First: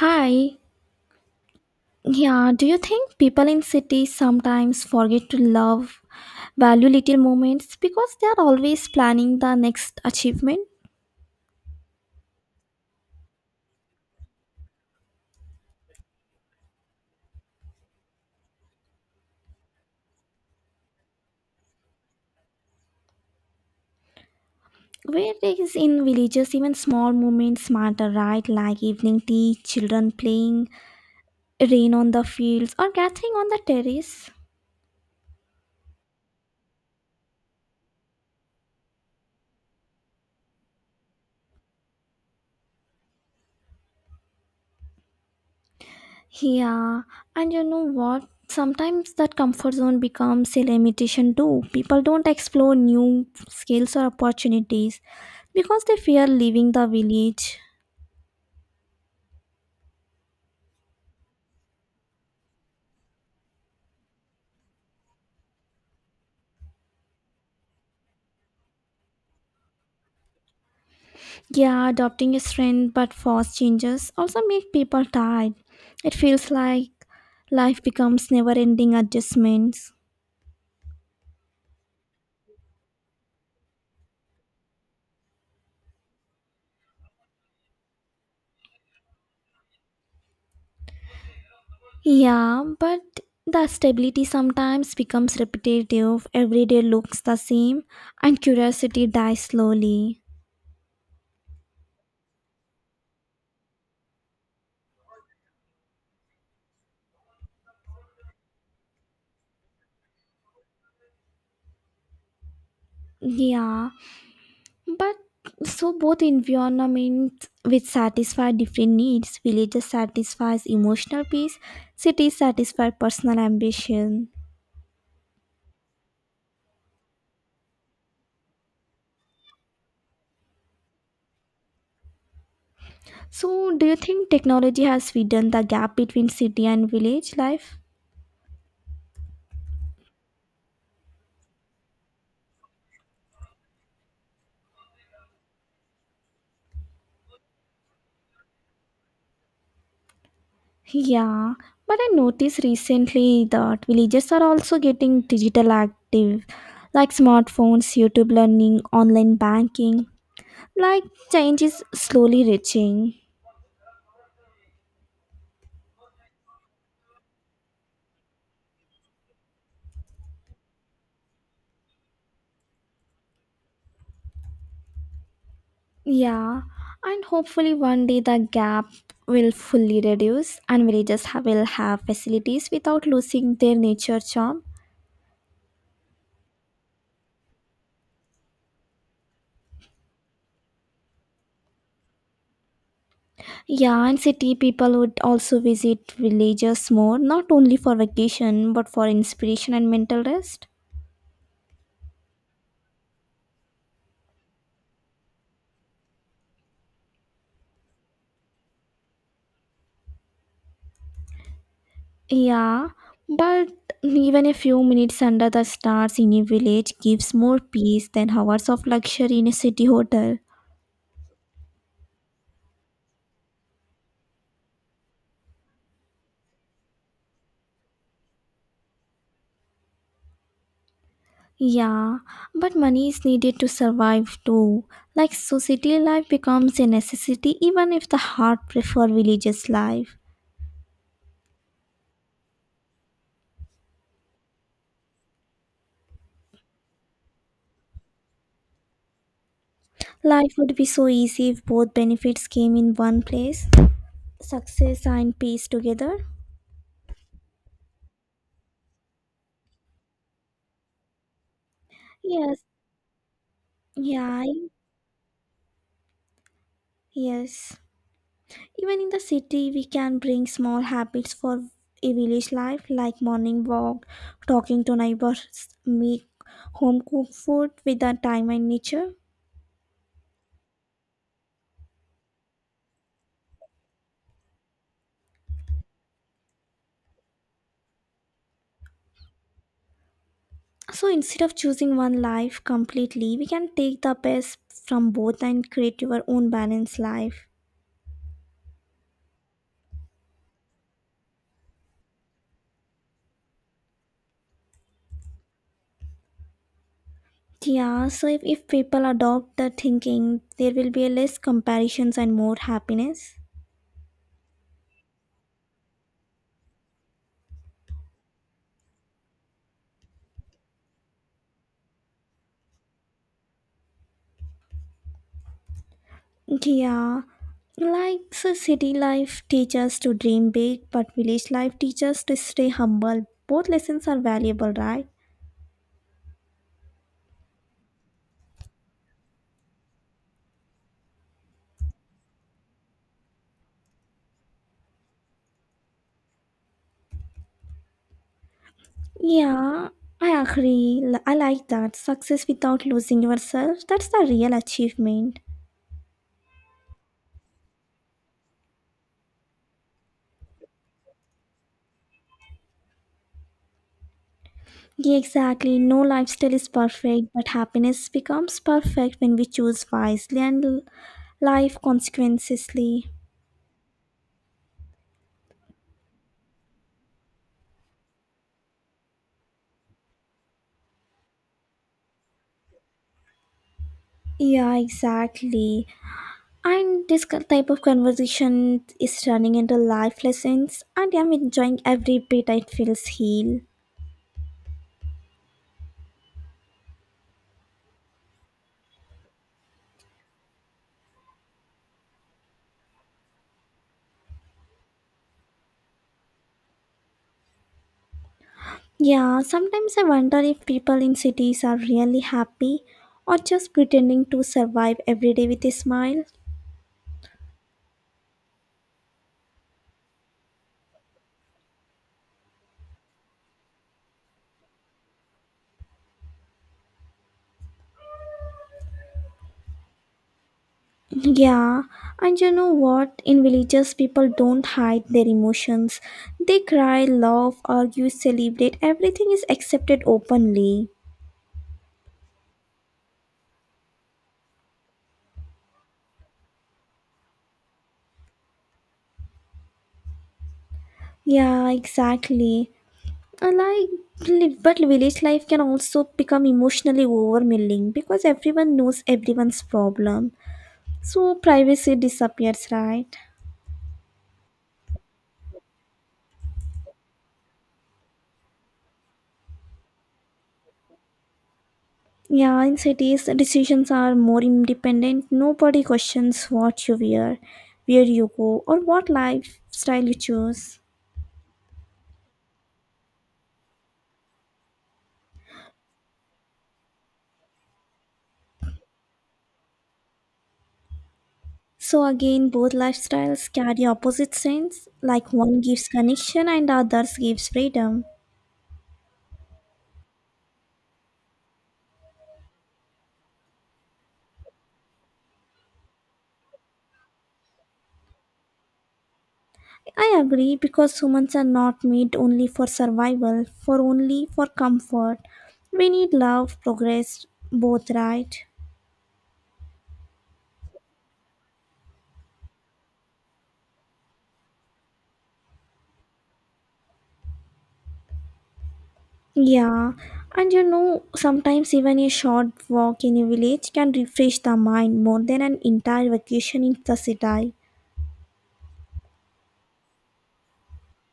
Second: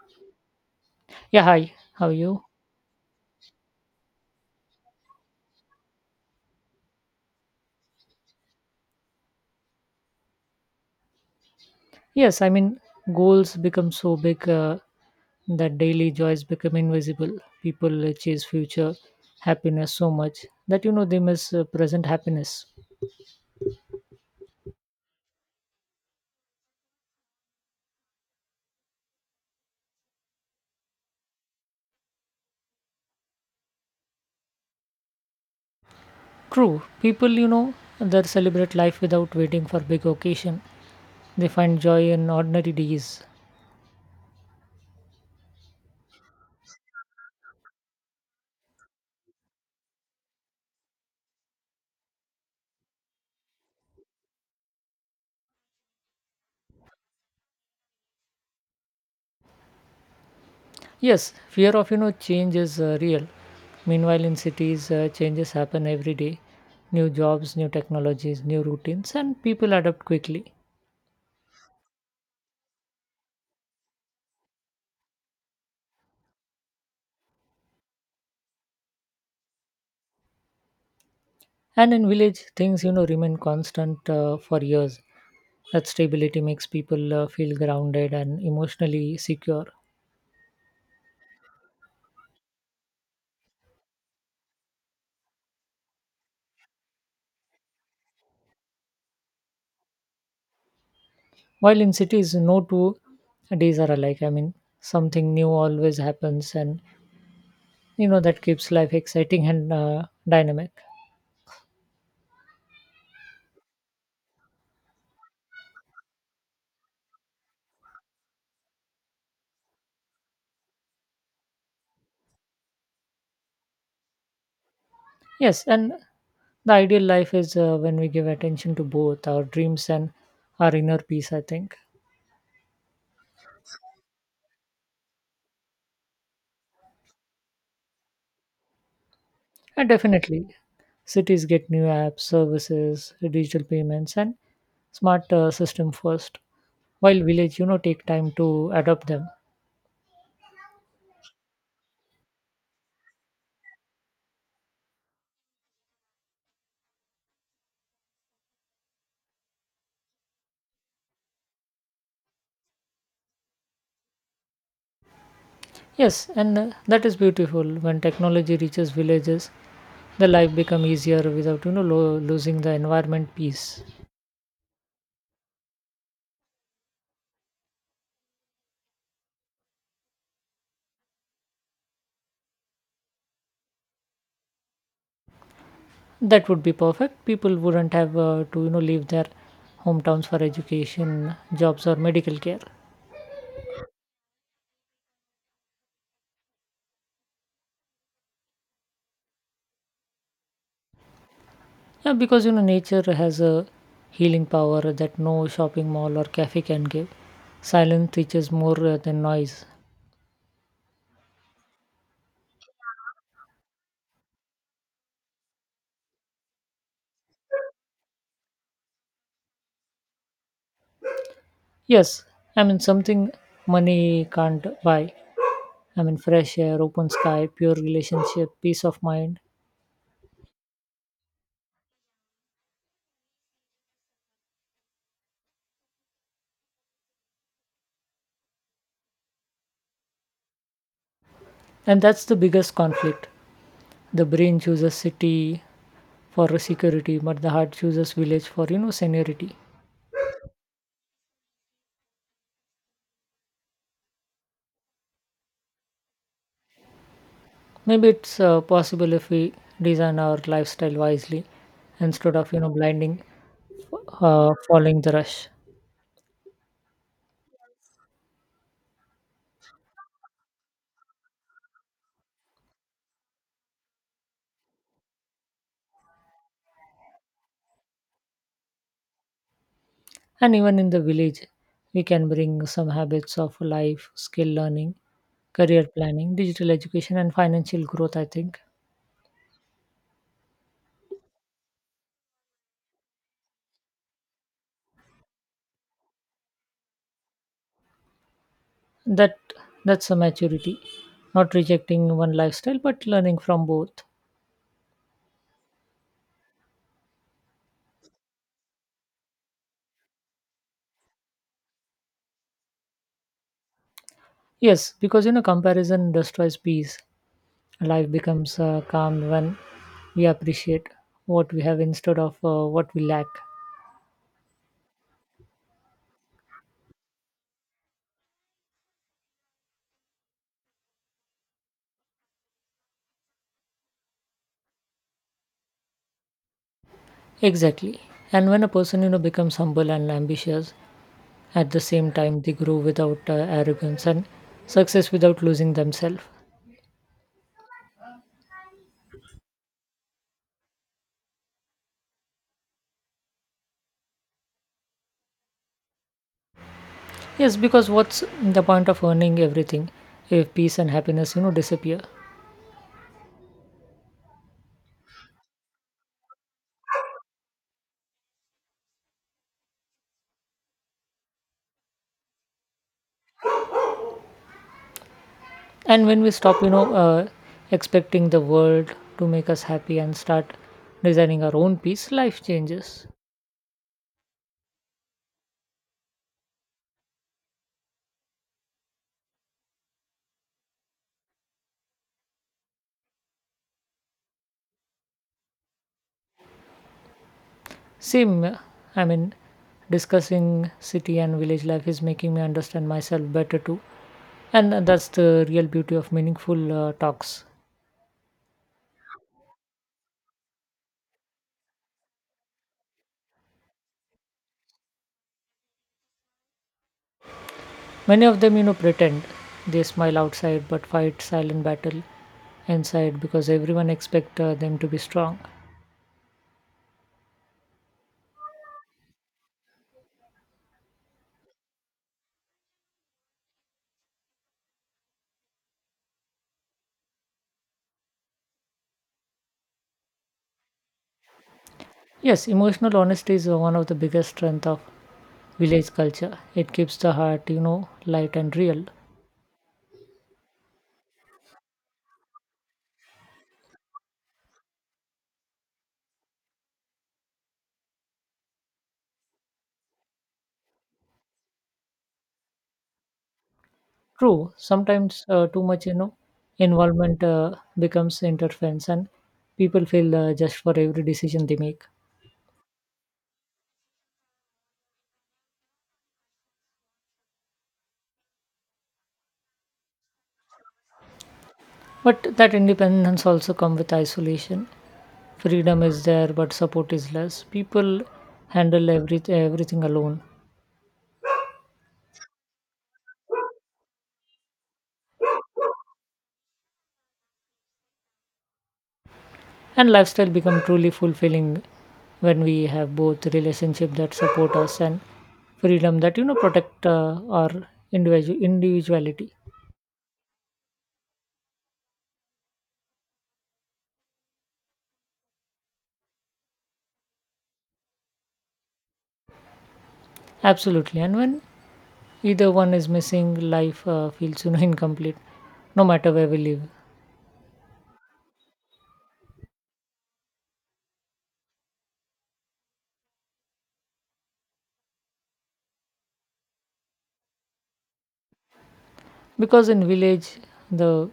Hi. Yeah, hi. How are you? Yeah, do you think people in cities sometimes forget to love, value little moments because they are always planning the next achievement? Yes, I mean, goals become so big that daily joys become invisible. People chase future happiness so much that they miss present happiness. Whereas in villages, even small moments matter, right? Like evening tea, children playing, rain on the fields, or gathering on the terrace. True, people that celebrate life without waiting for big occasion. They find joy in ordinary days. Yeah, and you know what? Sometimes that comfort zone becomes a limitation too. People don't explore new skills or opportunities because they fear leaving the village. Yes, fear of change is real. Meanwhile, in cities, changes happen every day. New jobs, new technologies, new routines, and people adapt quickly. Yeah, adopting a trend but fast changes also make people tired. It feels like life becomes never ending adjustments. And in village, things remain constant for years. That stability makes people feel grounded and emotionally secure. Yeah, but the stability sometimes becomes repetitive, every day looks the same, and curiosity dies slowly. While in cities, no two days are alike. I mean, something new always happens, and that keeps life exciting and dynamic. Yeah, but so both environments which satisfy different needs, villages satisfies emotional peace, cities satisfy personal ambition. Yes, and the ideal life is when we give attention to both our dreams and our inner peace, I think. So do you think technology has widened the gap between city and village life? And definitely, cities get new apps, services, digital payments, and smart system first, while village, take time to adopt them. Yeah, but I noticed recently that villages are also getting digital active, like smartphones, YouTube learning, online banking. Like change is slowly reaching. Yes, and that is beautiful. When technology reaches villages, the life become easier without losing the environment piece. Yeah, and hopefully one day the gap will fully reduce and will have facilities without losing their nature charm. That would be perfect. People wouldn't have to leave their hometowns for education, jobs, or medical care. Yeah, and city people would also visit villages more, not only for vacation but for inspiration and mental rest. Yeah, because nature has a healing power that no shopping mall or cafe can give. Silence teaches more than noise. Yeah, but even a few minutes under the stars in a village gives more peace than hours of luxury in a city hotel. Yes, I mean something money can't buy. I mean fresh air, open sky, pure relationship, peace of mind. Yeah, but money is needed to survive too. Like, so city life becomes a necessity even if the heart prefer villages life. And that's the biggest conflict. The brain chooses city for security, but the heart chooses village for seniority. Life would be so easy if both benefits came in one place. Success and peace together. Maybe it's possible if we design our lifestyle wisely instead of Yes, blinding yeah, following the rush. yes. Even in the city, we can bring small habits for a village life, like morning walk, talking to neighbors, make home cooked food with the time and nature. And even in the village, we can bring some habits of life, skill learning, career planning, digital education, and financial growth. I think So instead of choosing one life completely, we can take the best from both and create your own balanced life. that that's a maturity, not rejecting one lifestyle but learning from both. Yeah, so if people adopt the thinking, there will be less comparisons and more happiness. Yes, because comparison destroys peace. Life becomes calm when we appreciate what we have instead of what we lack. Yeah, like so city life teaches to dream big, but village life teaches to stay humble. Both lessons are valuable, right? Exactly. And when a person, becomes humble and ambitious, at the same time they grow without arrogance and success without losing themselves. Yeah, I agree. I like that. Success without losing yourself, that's the real achievement. Yes, because what's the point of earning everything if peace and happiness disappear? Yeah, exactly. No lifestyle is perfect, but happiness becomes perfect when we choose wisely and life consequently. And when we stop expecting the world to make us happy and start designing our own peace, life changes. Yeah, exactly. And this type of conversation is turning into life lessons, and I'm enjoying every bit. It feels heal. Same, I mean, discussing city and village life is making me understand myself better too. And that's the real beauty of meaningful talks. Yeah, sometimes I wonder if people in cities are really happy or just pretending to survive every day with a smile. Many of them, pretend they smile outside but fight silent battle inside because everyone expect them to be strong. Yeah, and you know what? In villages, people don't hide their emotions. They cry, laugh, argue, celebrate. Everything is accepted openly. Yes, emotional honesty is one of the biggest strength of village culture. It keeps the heart, light and real. Yeah, exactly. Like, but village life can also become emotionally overwhelming because everyone knows everyone's problem. So privacy disappears, right? True, sometimes too much, involvement becomes interference, and people feel just for every decision they make. Yeah, in cities, the decisions are more independent. Nobody questions what you wear, where you go, or what lifestyle you choose. But that independence also come with isolation. Freedom is there, but support is less. People handle everything alone, So, again, both lifestyles carry opposite strengths, like one gives connection and the others gives freedom. and lifestyle become truly fulfilling when we have both relationship that support us and freedom that protect our individuality. I agree because humans are not made only for survival, for only for comfort. We need love, progress, both, right? Absolutely, and when either one is missing life feels incomplete no matter where we live. Yeah, and you know, sometimes even a short walk in a village can refresh the mind more than an entire vacation in the city. Because in village the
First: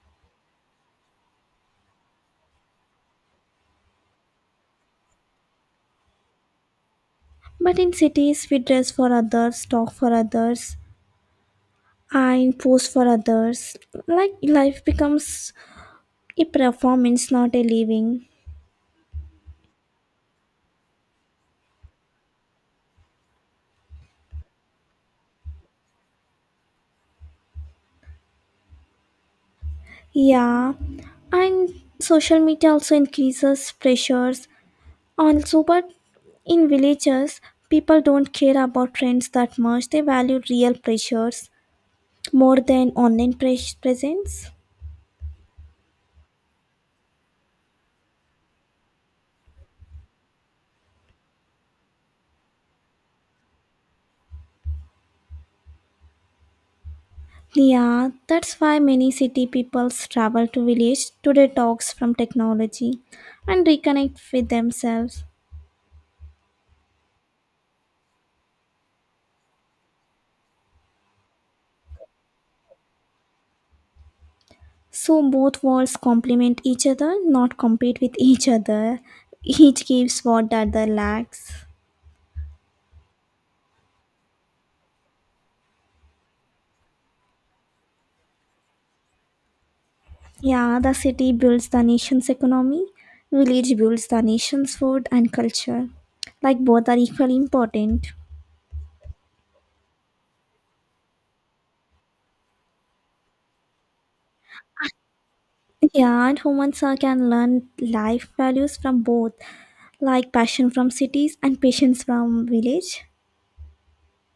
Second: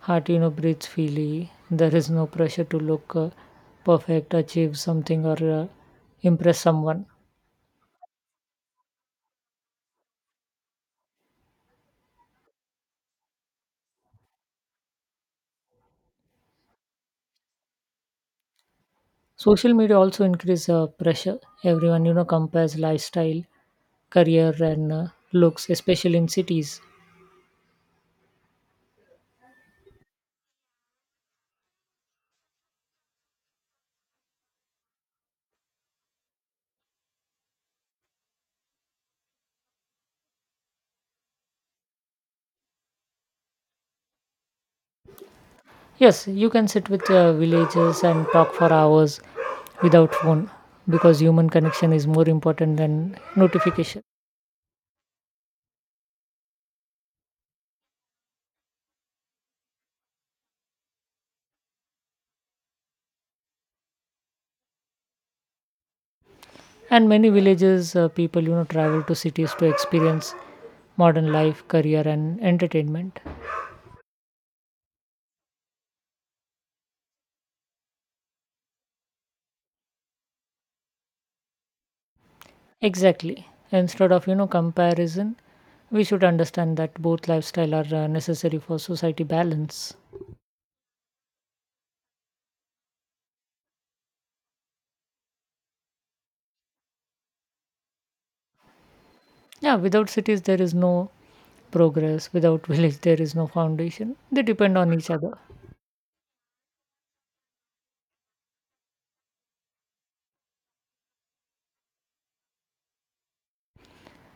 heart breathes freely. There is no pressure to look perfect, achieve something, or impress someone. But in cities, we dress for others, talk for others, and pose for others. Like life becomes a performance, not a living. Social media also increase pressure. Everyone compares lifestyle, career, and looks, especially in cities. Yeah, and social media also increases pressures. Also, but in villages, people don't care about trends that much. They value real pressures more than online presence. Yes, you can sit with villagers and talk for hours without phone because human connection is more important than notification. Yeah, that's why many city peoples travel to village to detox from technology and reconnect with themselves. And many villages people travel to cities to experience modern life, career, and entertainment. So both worlds complement each other, not compete with each other. Each gives what the other lacks. Exactly. Instead of comparison, we should understand that both lifestyle are necessary for society balance. Yeah, the city builds the nation's economy, village builds the nation's food and culture. Like both are equally important. Yeah, without cities there is no progress, without village there is no foundation. They depend on each other. Yeah, and humans can learn life values from both. Like passion from cities and patience from village.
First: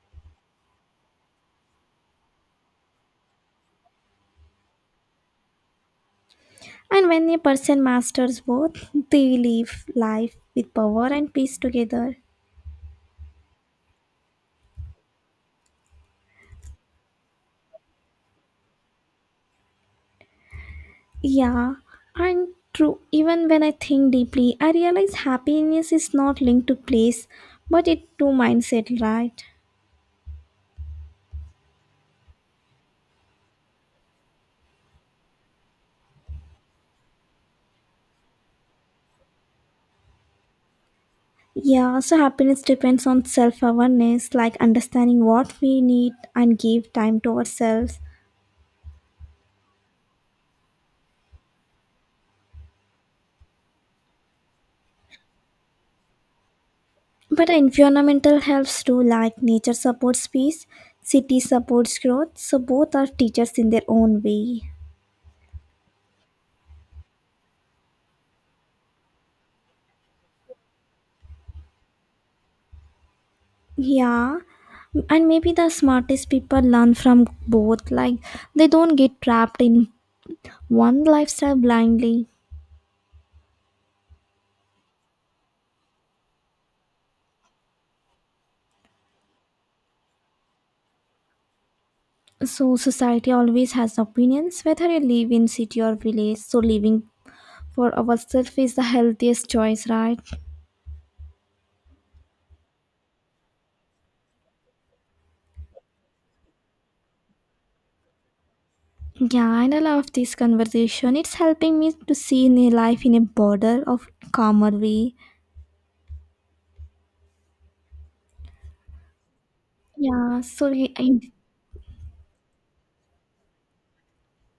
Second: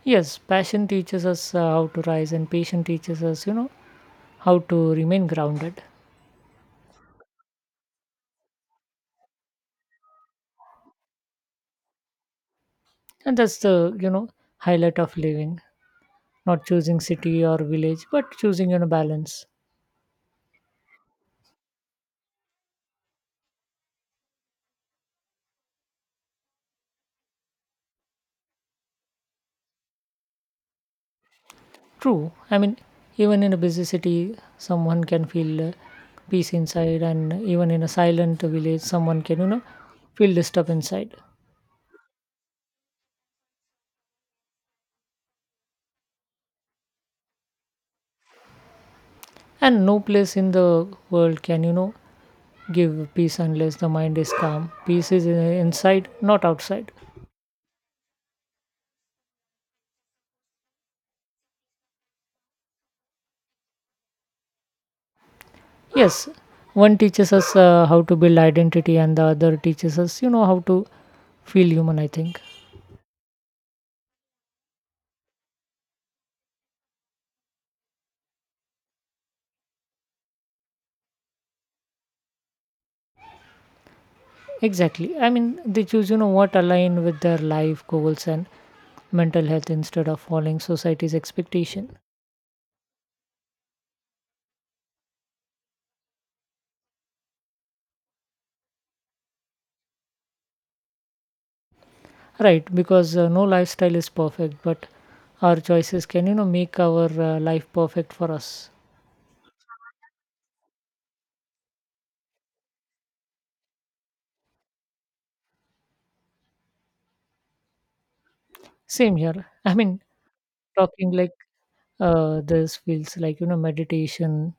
Yes, passion teaches us how to rise, and patience teaches us, how to remain grounded. And when a person masters both, they live life with power and peace together. And that's the, highlight of living, not choosing city or village, but choosing, balance. Yeah, and true. Even when I think deeply, I realize happiness is not linked to place, but it to mindset, right? True. I mean, even in a busy city, someone can feel peace inside, and even in a silent village, someone can, feel disturbed inside. Yeah, so happiness depends on self awareness, like understanding what we need and give time to ourselves. And no place in the world can, give peace unless the mind is calm. Peace is inside, not outside. But environmental helps too, like nature supports peace, city supports growth, so both are teachers in their own way. Yes, one teaches us how to build identity, and the other teaches us, how to feel human, I think. Yeah, and maybe the smartest people learn from both, like they don't get trapped in one lifestyle blindly. Exactly. I mean, they choose, what align with their life goals and mental health instead of following society's expectation. So, society always has opinions whether you live in city or village, so living for ourselves is the healthiest choice, right? Right, because no lifestyle is perfect, but our choices can, make our life perfect for us. Yeah, and I love this conversation. It's helping me to see in a life in a broader of calmer way. Same here. I mean, Yeah, so we, talking like in, this feels like meditation,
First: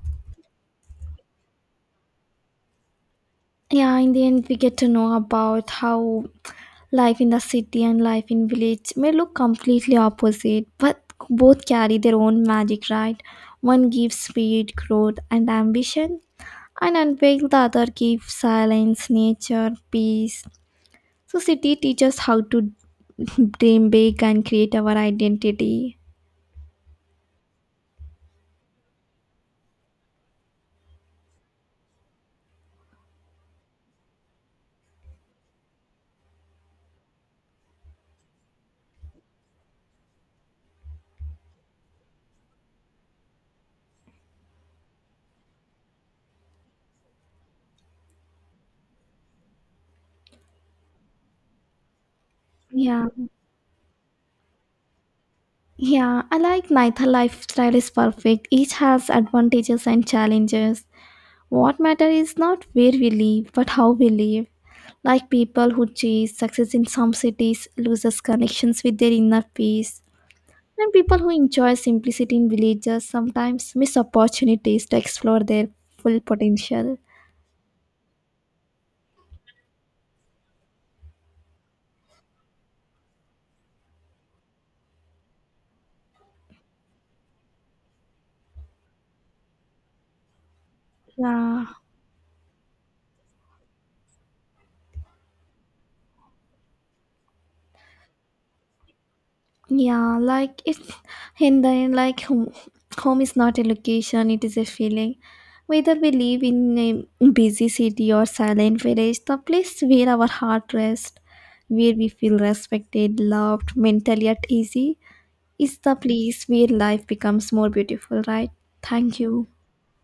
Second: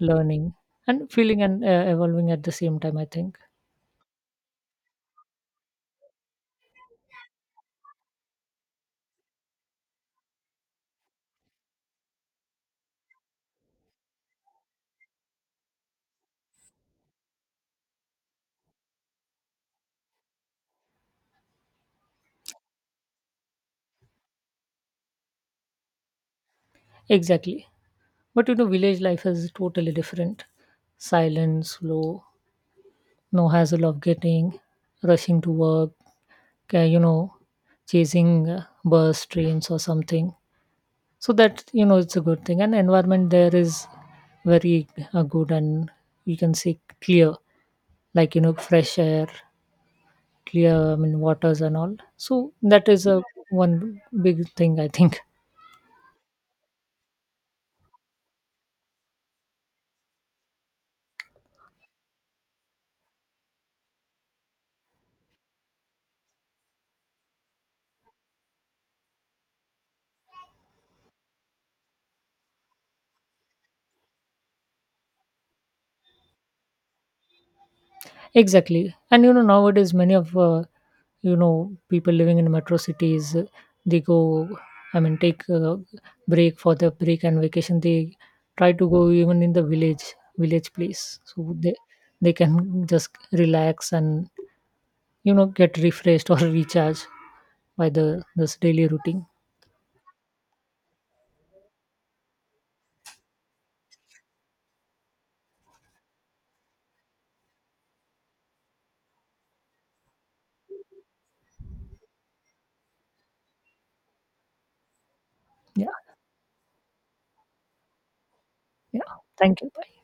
learning, and feeling and evolving at the same time, I think. yeah, in the end, we get to know about how life in the city and life in village may look completely opposite, but both carry their own magic, right? One gives speed, growth, and ambition, and unveil the other gives silence, nature, peace. So, city teaches how to dream big and create our identity. Exactly. But village life is totally different. Silent, slow, no hassle of getting, rushing to work, uh, you know, chasing bus, trains, or something. So that, it's a good thing. And environment there is very good and you can say clear, like, fresh air, clear, I mean, waters and all. So that is Yeah, a one big thing, I think. yeah. I like neither lifestyle is perfect. Each has advantages and challenges. What matters is not where we live, but how we live. Like people who chase success in some cities loses connections with their inner peace. And people who enjoy simplicity in villages sometimes miss opportunities to explore their full potential. Exactly. And nowadays, many of people living in metro cities, they go. I mean, take a break for the break and vacation. They try to go even in the village place, so Yeah. they can just relax and get refreshed or recharge by the this daily routine. Yeah, like it's and then, like home is not a location, it is a feeling. Whether we live in a busy city or silent village, the place where our heart rests, where we feel respected, loved, mentally at easy, is Yeah, the place where life becomes more beautiful, right? yeah. Thank you. Thank you.